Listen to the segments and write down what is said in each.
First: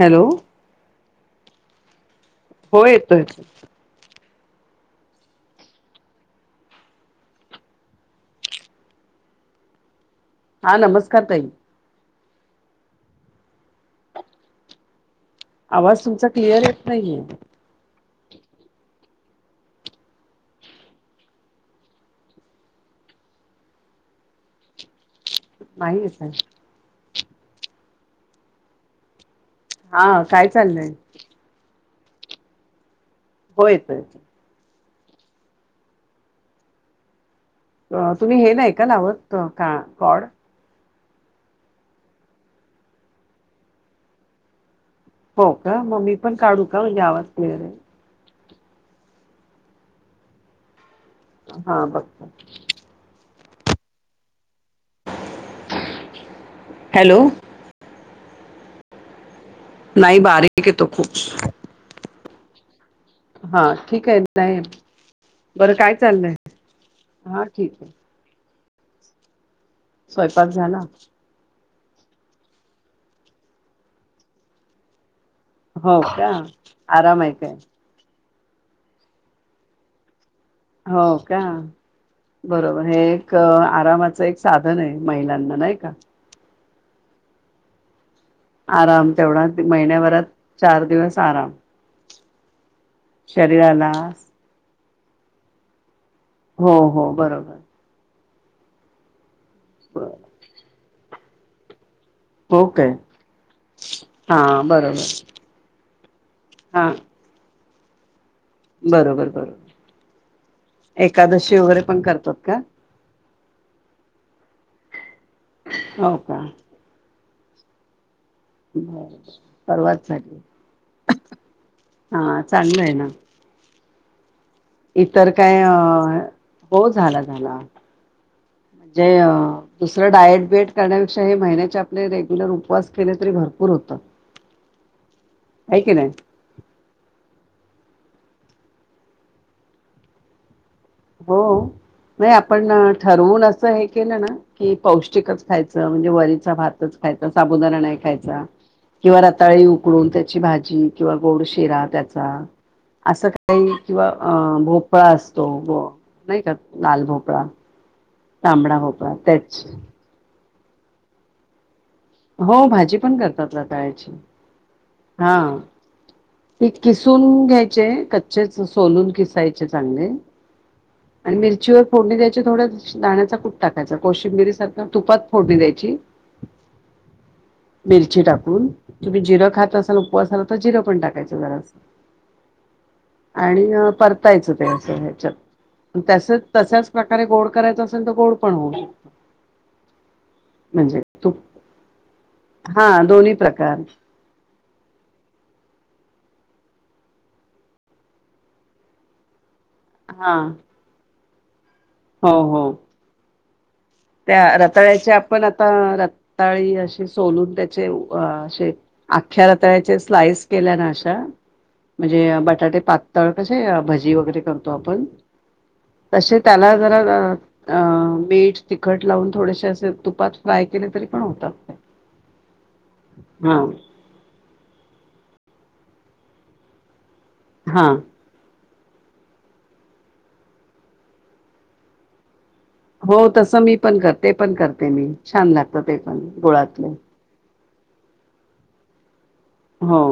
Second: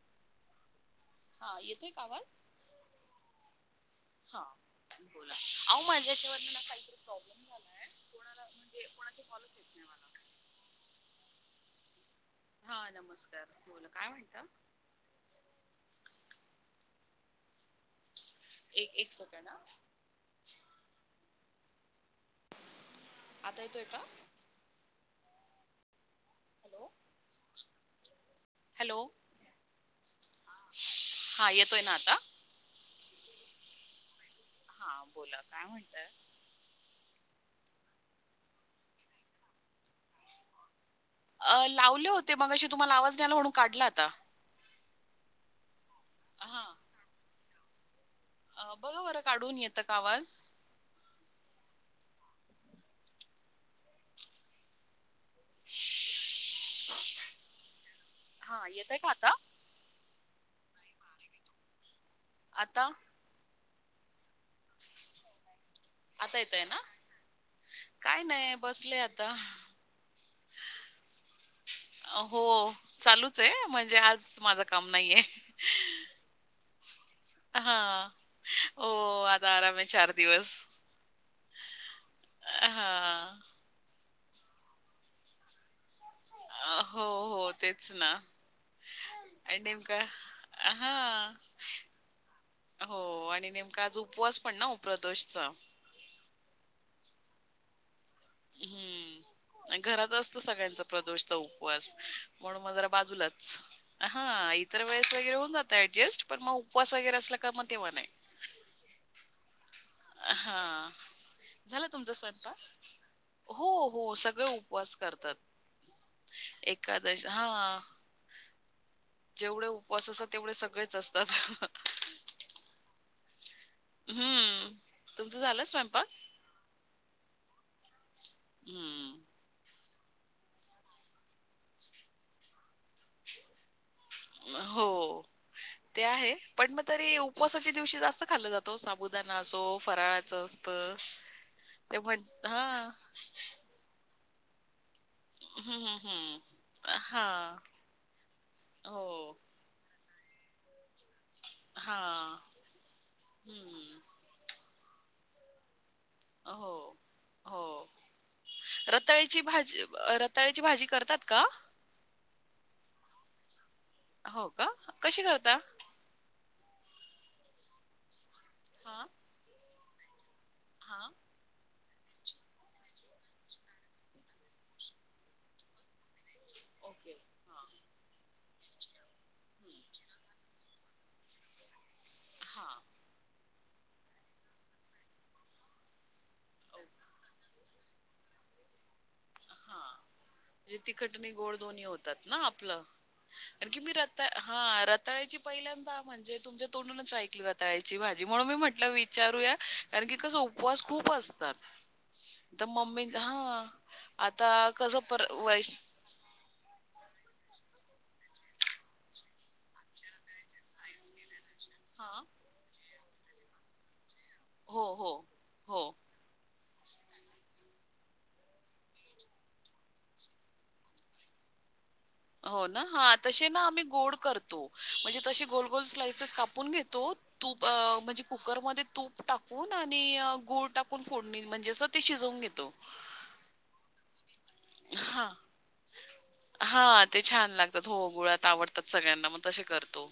Hello. हा येतोय का आवाज? हो येतो येतोय. हं बोला, आहो माझ्या हेच्यावरण न काहीतरी प्रॉब्लेम झालायं कोणाला म्हणजे कोणाचे काँलच येते नाही मला. हा नमस्कार ताई. हां नमस्कार बोला काय म्हणता? आवाज तुमचा क्लिअर येत नाहीये. ए एक सेकंड हां. आता येतोय का? नाही येतंय. Hello hello. हां काय चाललंय? हां येतोय ना आता? हो येतो येतोय. हां बोला काय म्हणताय? अ तुम्ही हे नाही का लावत का कॉड? अ लावले होते मगाशी तुम्हाला आवाज नाही आला म्हणून काढल आता. हो का म मी पण काढू हा का? म्हणजे आवाज क्लिअर येईल. अ बघा बरं काढून येतं का आवाज. हा बघते. हॅलो. हा येतोय का आता? नाही बारीक येतो खूप आता हा ठीक आहे नाही बरं काय चाललंय आता येतोय ना हा ठीक आहे काय नाही बसले आता स्वयंपाक झाला? हो चालूच आहे म्हणजे आज माझं काम नाहीये. हो का आराम आहे काय? हां. हो आता आराम आहे चार दिवस हो का अ, बरोबर हे एक हां. आरामाच एक साधन आहे महिलांना नाही का हो हो तेच ना आराम तेवढा आणि नेमका महिन्याभरात चार हा दिवस आराम हो आणि नेमका शरीराला आज उपवास पण ना उप्रदोषचा हो हो बरोबर हम्म घरात असतो सगळ्यांचा प्रदोषचा उपवास म्हणून मग ओके जरा बाजूलाच हा इतर वेळेस वगैरे होऊन जात ऍडजस्ट पण मग हा उपवास वगैरे असला का मग तेव्हा नाही. बरोबर बरोबर हा एकादशी वगैरे झालं पण तुमचा करतात का स्वयंपाक? हो हो सगळे उपवास करतात. हो का एकादशी हा बरोबर जेवढे उपवास परवाच असतात तेवढे सगळेच असतात. हां चांगलं आहे ना हम्म इतर काय अ हो झाला झाला म्हणजे हं. अ दुसरं डाएट बेट करण्यापेक्षा हे महिन्याचे आपले रेग्युलर उपवास केले तरी भरपूर होतं हो की ते नाही आहे. पण मग तरी उपवासाच्या दिवशी जास्त खाल्ल जातो साबुदाणा असो फराळाचं असतं. हो ते म्हण नाही आपण हां. ठरवून असं हे केलं ना की पौष्टिक पौष्टिककच हं, खायचं हं, म्हणजे हं. वरीचा भातच खायचं हां. साबुदा नाही खायचा किंवा हो. रताळी उकडून त्याची भाजी किंवा गोड शिरा त्याचा हां. असं काही हं. किंवा अ भोपळा असतो व नाही का हो. लाल भोपळा हो. तांबडा भोपळा रताळीची त्याच भाजी रताळीची भाजी करतात का? हो भाजी पण करतात रताळाची हो का कशी हा करता? ते किसून घ्यायचे कच्चेच सोलून खिसायचे चठे चांणे [unintelligible] हा आणि मिरचीवर फोडणी द्यायची थोड्या दाण्याचा टाकायचा कोशिंबिरी सारख्या तुपात फोडणी द्यायची. ओके. हां. मिरची टाकून तुम्ही जिरं खात असेल. हां. टा [unintelligible] परतायच ते अस ह्याच्यात ओके. तशच प्रकारे गोड करायच असेल तर गोड पण होऊ हा म्हणजे म्हणजे तिखटणी तूप गोड दोन्ही होतात ना आपलं हा दोन्ही आणखी प्रकार मी हा रताळाची पहिल्यांदा म्हणजे तुमच्या तोंडूनच ऐकली रातताळायची भाजी म्हणून मी म्हटलं वि विचारूया कारण की हा कसं उपवास खूप असतात हो तर हो मम्मी हा आता त्या कसं रताळ्याचे पर आपण आता वैश रताळी असशी सोलून त्याचे अे अख्ख्या रतळ्याचे स्लाईस केल्या ना अशा हा म्हणजे बटाटे पातळ कसे भजी वगैरे करतो हो आपण हो हो तसे त्याला जरा मीड तिखट लावून थोडेसे असे तुपात फ्राय केले तरी पण होतात नाही हो ना हा तसे ना आम्ही गोड करतो [inaudible] हा कुकरमध्ये तूप टाकून आणि गूळ टाकून फोडणी म्हणजे अस ते शिजवून घेतो हो तसं मी पण करते पण करते मी हा छान लागत ते पण गुळातले हां, ते छान लागतात हो गुळात आवडतात सगळ्यांना मग तसे हो करतो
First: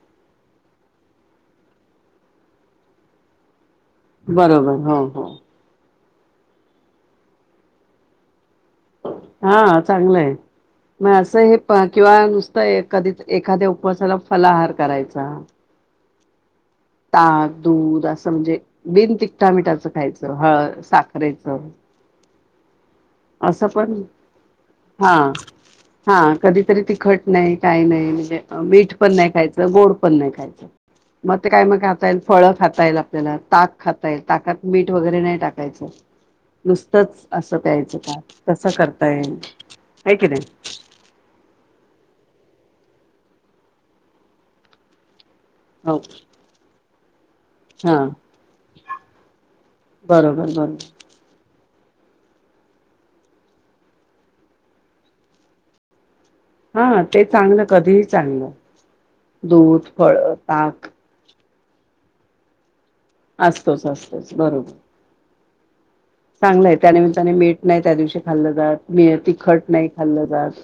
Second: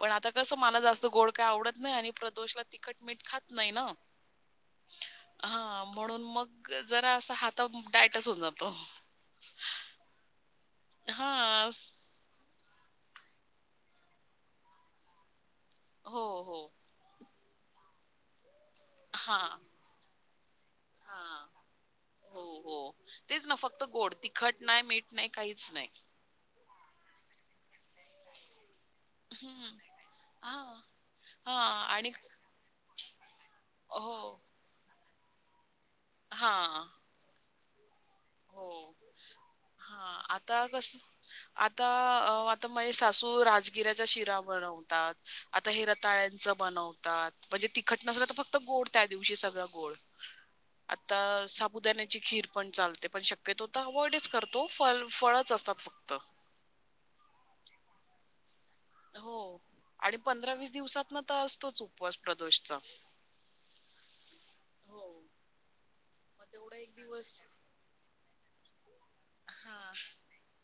पण आता कसं मला जास्त गोड काय आवडत नाही आणि प्रदोषला तिखट मीठ खात नाही ना बरोबर हो हो हा म्हणून मग जरा असा हात डायटच होऊन जातो हा चांगलं आहे मग असं हे हां, प स किंवा नुसत कधीच एखाद्या उपवासाला फलाहार करायचा हो हो ताप दूध असं म्हणजे बिन तिखटा हां, मिठाचं खायच हळ साखरेचं हां. हो हो तेच ना अस फक्त पण गोड. तिखट नाही, मीठ हा नाही, काहीच नाही. हा कधीतरी ती खट नाही काही नाही म्हणजे मीठ पण नाही खायचं हं. गोड पण नाही खायचं हां, मग ते काय मग हां खाता आणि येईल फळ खातायला त्याला ताक खाता येईल हो. ताकात मीठ वगैरे नाही टाकायचं हां, नुसतंच असं प्यायचं कसं करताय काय कि नाही कागस आता अ आता मा सासू राजगिऱ्याच्या शिरा बनवून आता हो हेिरताळ्यांच बनतात म्हणजे तिखट हा नसलं तर फक्त गोड त्या दिवशी सगळं गोड बरोबर बरोबर आ साबुदाण्याची खीर पण चालते आपण शक्यतो तर अवॉइडच करतो फ फळच असतात फक्त हा ते चांगलं कधीही चांगलं दूध फळ ताक ता असतोच उपवास प्रदोषचा असतोच असतोच बरोबर हो. मग चांगलंय तेवढा एक त्यानमित्ताने दिवस मीठ नाही त्या दिवशी खाल्लं जात मीठ तिखट नाही हां. खाल्लं जात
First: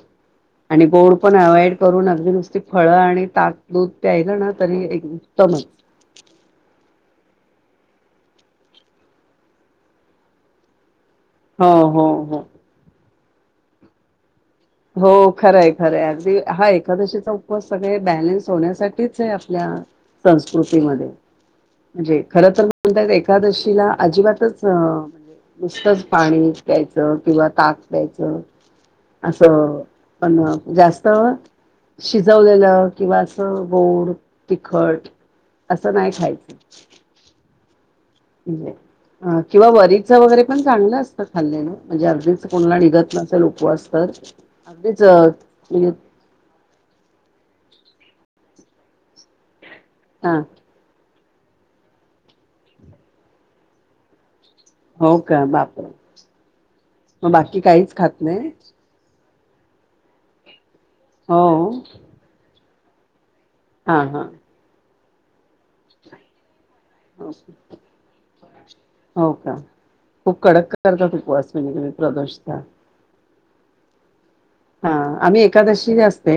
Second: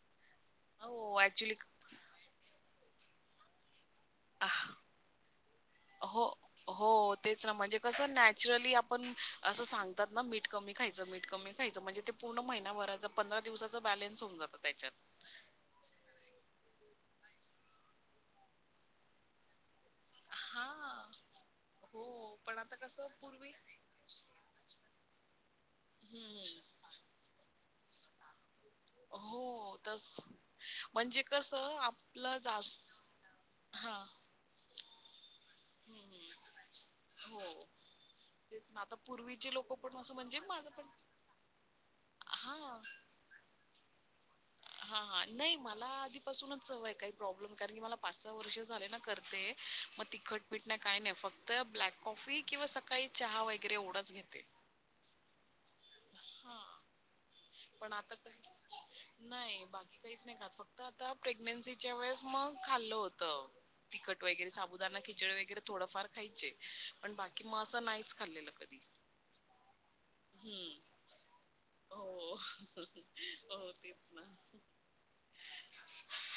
आणि गोड हो पण ॲक्च्युली अवायड करून अगदी नुसती फळं आणि ताक दूध प्याय ग ना तरी एक उत्तम आहे हो हो तेच ना म्हणजे कसं नॅचरली आपण असं सांगतात ना मीठ कमी खायचं मीठ कमी हो खायचं म्हणजे हो ते पूण हो महिनाभरा पंरा दिवसा बॅन्स होन जात त्या हो खरंय खरंय अगदी हा एकादशीचा उपवास सगळे बॅलन्स होण्यासाठीच आहे आपल्या संस्कृतीमध्ये हां. म्हणजे हो. खर पण तर आता कसं म्हणत पूर्वी एकादशीला अजिबातच म्हणजे नुसतंच पाणी हं. प्यायचं किंवा ताक द्यायचं हो. असं तसं पण जास्त म्हणजे कसं आपलं जास्त शिजवलेलं किंवा असं हां. गोड तिखट अस हं, नाही हं. खायच. [inaudible] हो तेच ना. [unintelligible] आता अ पूर्वीचे किंवा लोकं पण वरीच असं म्हणजे वगैरे पण माझं चांगलं असतं खाल्ल्याने म्हणजे अ [unintelligible] अगदीच हां. कोणाला निघत नसेल उपवास तर अगदीच म्हणजे पासूनच हवंय काही प्रॉब्लेम कारण की मला पाच सहा वर्ष झाले ना करते मग हा तिखटपीठ नाही काय नाही फक्त ब्लॅक कॉफी किंवा सकाळी चहा वगैरे एवढंच घेते हो का बापर हा तो बाकी काहीच खात नाही. नाही बाकी काहीच नाही खात फक्त आता हो प्रेग्नेन्सीच्या वेळेस मग खाल्लं होतं. हा तिखट हा वैगेरे साबुदाना खिचड वैगेरे थोडंफार खायचे. पण हो बाकी म असं नाहीच खाल्लेलं कधी. हो का खूप कडक हं. करतात उपवास हो. प्रदोषता हो तेच ना हा आम्ही एकादशी असते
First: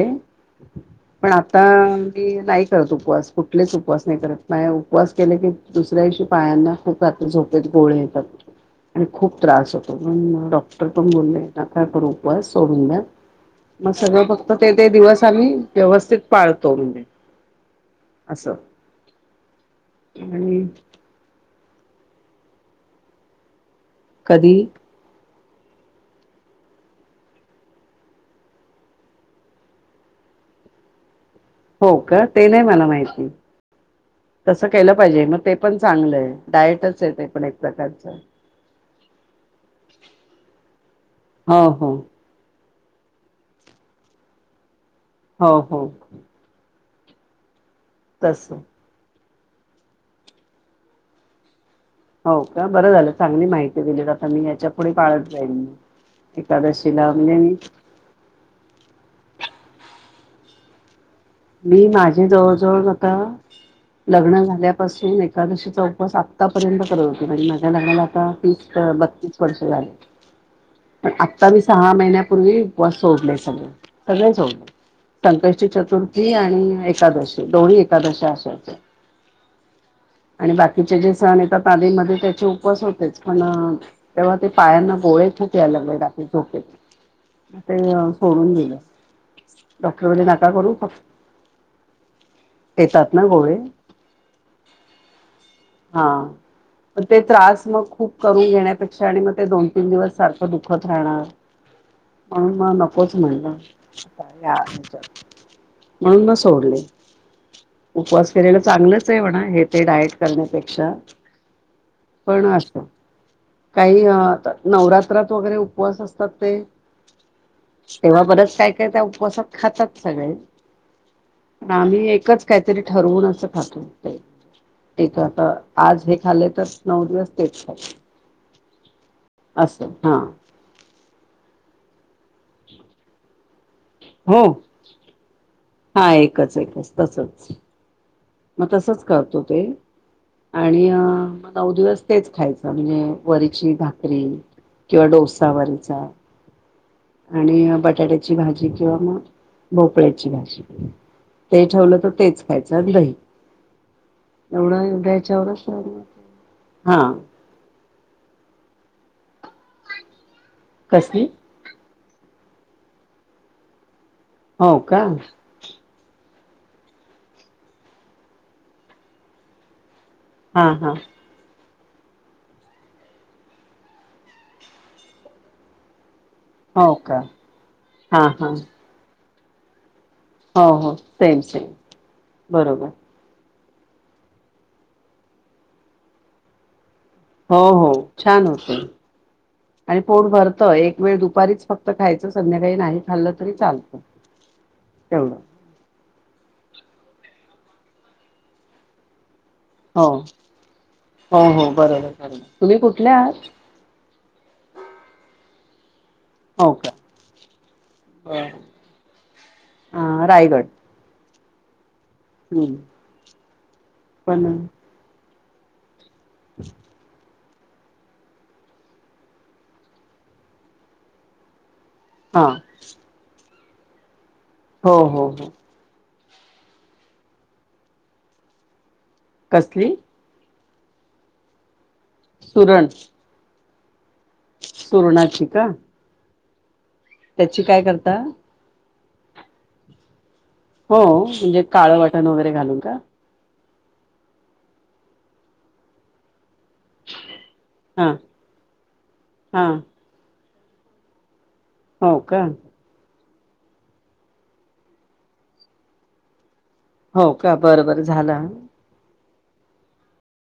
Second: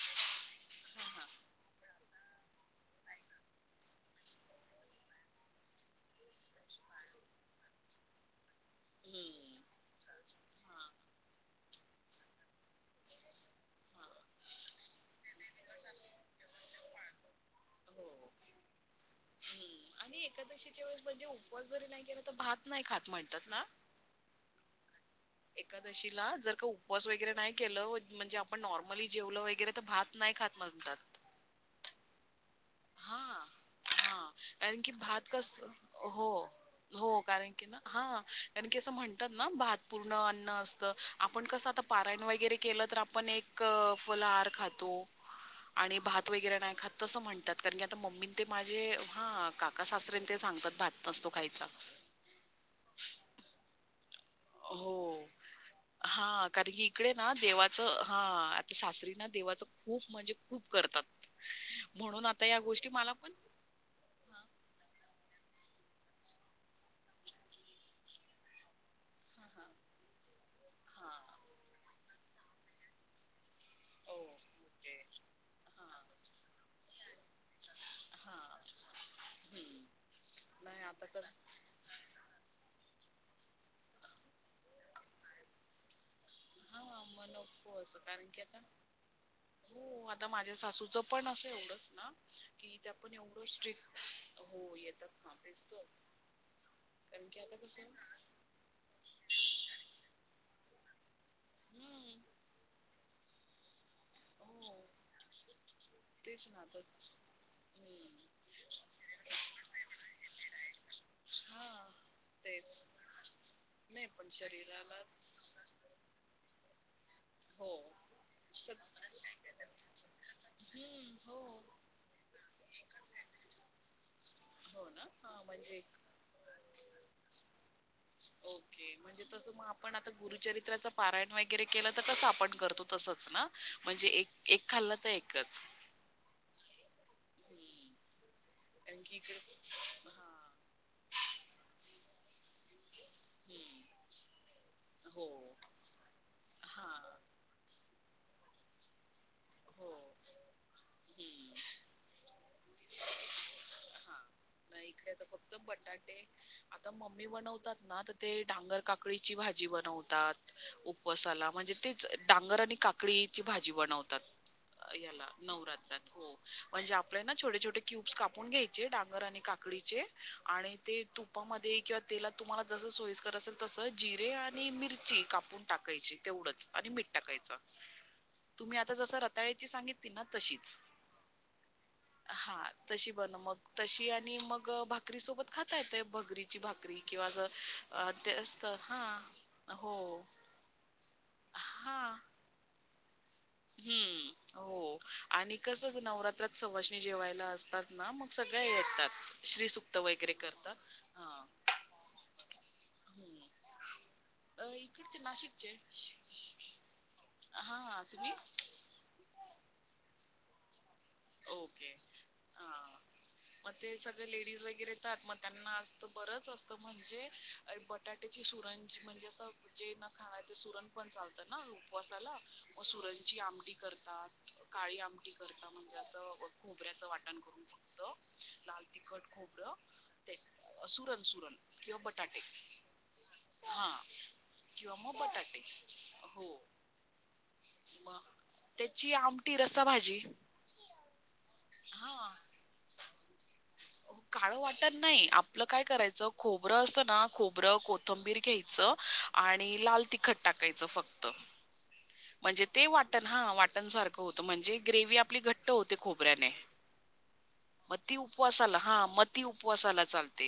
हां, हां. पण आता मी [unintelligible] [unintelligible] उपवास कुठलेच उपवास नाही करत नाही उपवास केले की दुसऱ्या दिवशी पायांना खूप रात्री झोपेत गोळे येतात आणि खूप हं. त्रास होतो पण डॉक्टर हां, पण बोलले नका करू उपवास सोडून द्या मग हां. सगळं फक्त ते ते दिवस आम्ही व्यवस्थित पाळतो [unintelligible] हो. अस मी एकादशीच्या वेळेस म्हणजे उपवास जरी नाही केला तर भात नाही खात म्हणतात ना कदी एकादशीला जर का उपवास वगैरे नाही केलं व म्हणजे आपण नॉर्मली जेवलं वगैरे तर भात नाई खात म्हणतात हो का ते नाही मला माहिती. हा तसं कारण की केलं पाहिजे भात मग कस ते पण चांगलं आहे डायटच आहे हो-हो ते पण कारण एक की ना हा प्रकारचं कारण की असं म्हणतात ना भात पुर्ण अन्न असतं आपण हो कसं आता हो पारायण वैगेरे केलं तर आपण एक फलहार खातो हो हो आणि भात वैगेरे नाही खात अस म्हण कारण की आता मम्मी न ते तस माझे हा काका सासरे न ते सांगत भात नसतो खायचा हो का बर झालं चांगली माहिती दिली. मी याच्या पुढे हो पाळत जाईन हा कारण की एकादशीला इकडे ना म्हणजे मी देवाच हा सासरी ना देवाच खुप म्हणजे खुप करतात. मी म्हणून माझी आता जवळ- या गोष्टी जवळ मला [unintelligible] पण लग्न झाल्यापासून एकादशीचा उपवास आत्तापर्यंत करत होते म्हणजे माझ्या लग्नाला आता तीस [unintelligible] तीस वर्ष झाले पण हां. आत्ता मी सहा महिन्यापूर्वी उपवास सोडले सगळे. [unintelligible] ओह, ओके. संकष्टी हां, चतुर्थी आणि एकादशी दोन्ही एकादशा [unintelligible] [inaudible] हम्म आणि बाकीचे जे सण येतात. आदी मध्ये त्याचे उपवास होतेच पण तेव्हा ते पायांना गोळे खुप [unintelligible] हा मग नको अस कारण की आता दिलं हो डॉक्टर आता म्हणाले नका माझ्या करू सासूचं फक्त पण असं एवढंच की त्या पण येतात ना एवढं गोळे स्ट्रेस हो येतात ना. तेच तर. हा मग ते कारण की आता त्रास कसं मग खूप करून घेण्यापेक्षा आणि मग ते दोन तीन दिवस सारखं दुखत राहणार हं. म्हणून मग नकोच म्हणल. या हो. [inaudible] म्हणूनच तेच ना. सोडले तर हं. उपवास केलेला चांगलंच आहे म्हणा हे ते डायट करण्यापेक्षा [unintelligible] हां. पण अस तेच. काही नाही पण आता शरीराला नवरात्र [unintelligible] वगैरे उपवास असतात ते हो तेव्हा बरच स काय- काय त्या उपवासात खातात सगळे हम्म हो प आम्ही एकच काहीतरी ठरवून असं खातू ते हो ना ठीक आहे हा तर म्हणजे आज हे खाल्ले तर नऊ दिवस तेच खा ओके म्हणजे तस मग आपण आता हा गुरुचरित्राचा पारायण वैगेरे केलं तर कस आपण करतो तसच ना म्हणजे हो एक खाल्लं तर एकच हा एकच-एकच तसच हम्म. मग तसच कारण की करतो ते इकडे हा आणि अ नऊ दिवस तेच खायचं म्हणजे वरीची हम्म भाकरी किंवा हो डोसा वरीचा हा [unintelligible] आणि बटाट्याची भाजी किंवा मग हो भोपळ्याची भाज हम्म ते ठेवलं तर तेच खायचं लही ह नाही इकडे फक्त बटाटे आता हा ममी तात ना तेडांर काकडीची भाजी बनवतात कसली उपसाला म्हणजे तेच डांगर आणि काकळीची भाजी बनवतात हो का याला नवरात्रात हो म्हणजे आपल्या ना छोटे छोटे क्यूब्स कापून घ्यायचे डगर आणि काकडीचे हा आणि हा ते त तपामध्ये किंवा तेलात तुम्हाला जस सोय करत असेल तस जिरे आणि मिरची कापून टाकायची तेवढंच आणि हो मीठ का टाकायच हा हा तुम्ही आता जस रताळ्याची सांगितली ना हो हो सेम सेम हा बरोबर बण मग तशी आणि मग भाकरी सोबत खाता येत भगरीची भाकरी किंवा असं हो हो अ, ते छान होत असतं हां, आणि हो. पोन भरतं एक वेळ दुपारीच फक्त हां, खायचं संध्याकाळी नाही खाल्लं तरी चालतं तेवढं स नवरात्रात सणी जेवायला असतात ना मग सगळ यात श्री हो हो हो बरो ब तुम्ही कुठले हं. आहात अ इकडचे नाशिकचे का हा हो अ रायगड ओके ह हम्म मग ते सगळे पण लेडीज व र येतात मग त्यांना आजत बरंच असतं म्हणजे बटाट्याची सुरण म्हणजे असं जे न खाणार ते सुरण पण चालतं ना उपवासाला हा सुरणची आमटी करतात हो काळी हो आमटी हो करत म्हण म्हजे असं खोबऱ्याचं वाटण करून फक्त लाल तिखट खोबरं कसली? ते सुरन सुरन किंवा बटाटे तरण हा किंवा मग बटाटे का हो त्याची काय करता मग त्याची आमटी रसाभाजी हो म्हणजे काळं वाटण वगैरे घालून का काळं वाटत नाही आपलं काय करायचं खोबरं असतं ना खोबरं हा कोथंबीर घ्यायचं हा आणि लाल तिखट टाकाच फक्त हो का म्हणजे ते वा वाट हा वाटण सारखं होतं म्हणजे ग्रेव आपली घट्ट होते खोबऱ्याने हो का बरोबर झालं हा मती उपवासाला चालते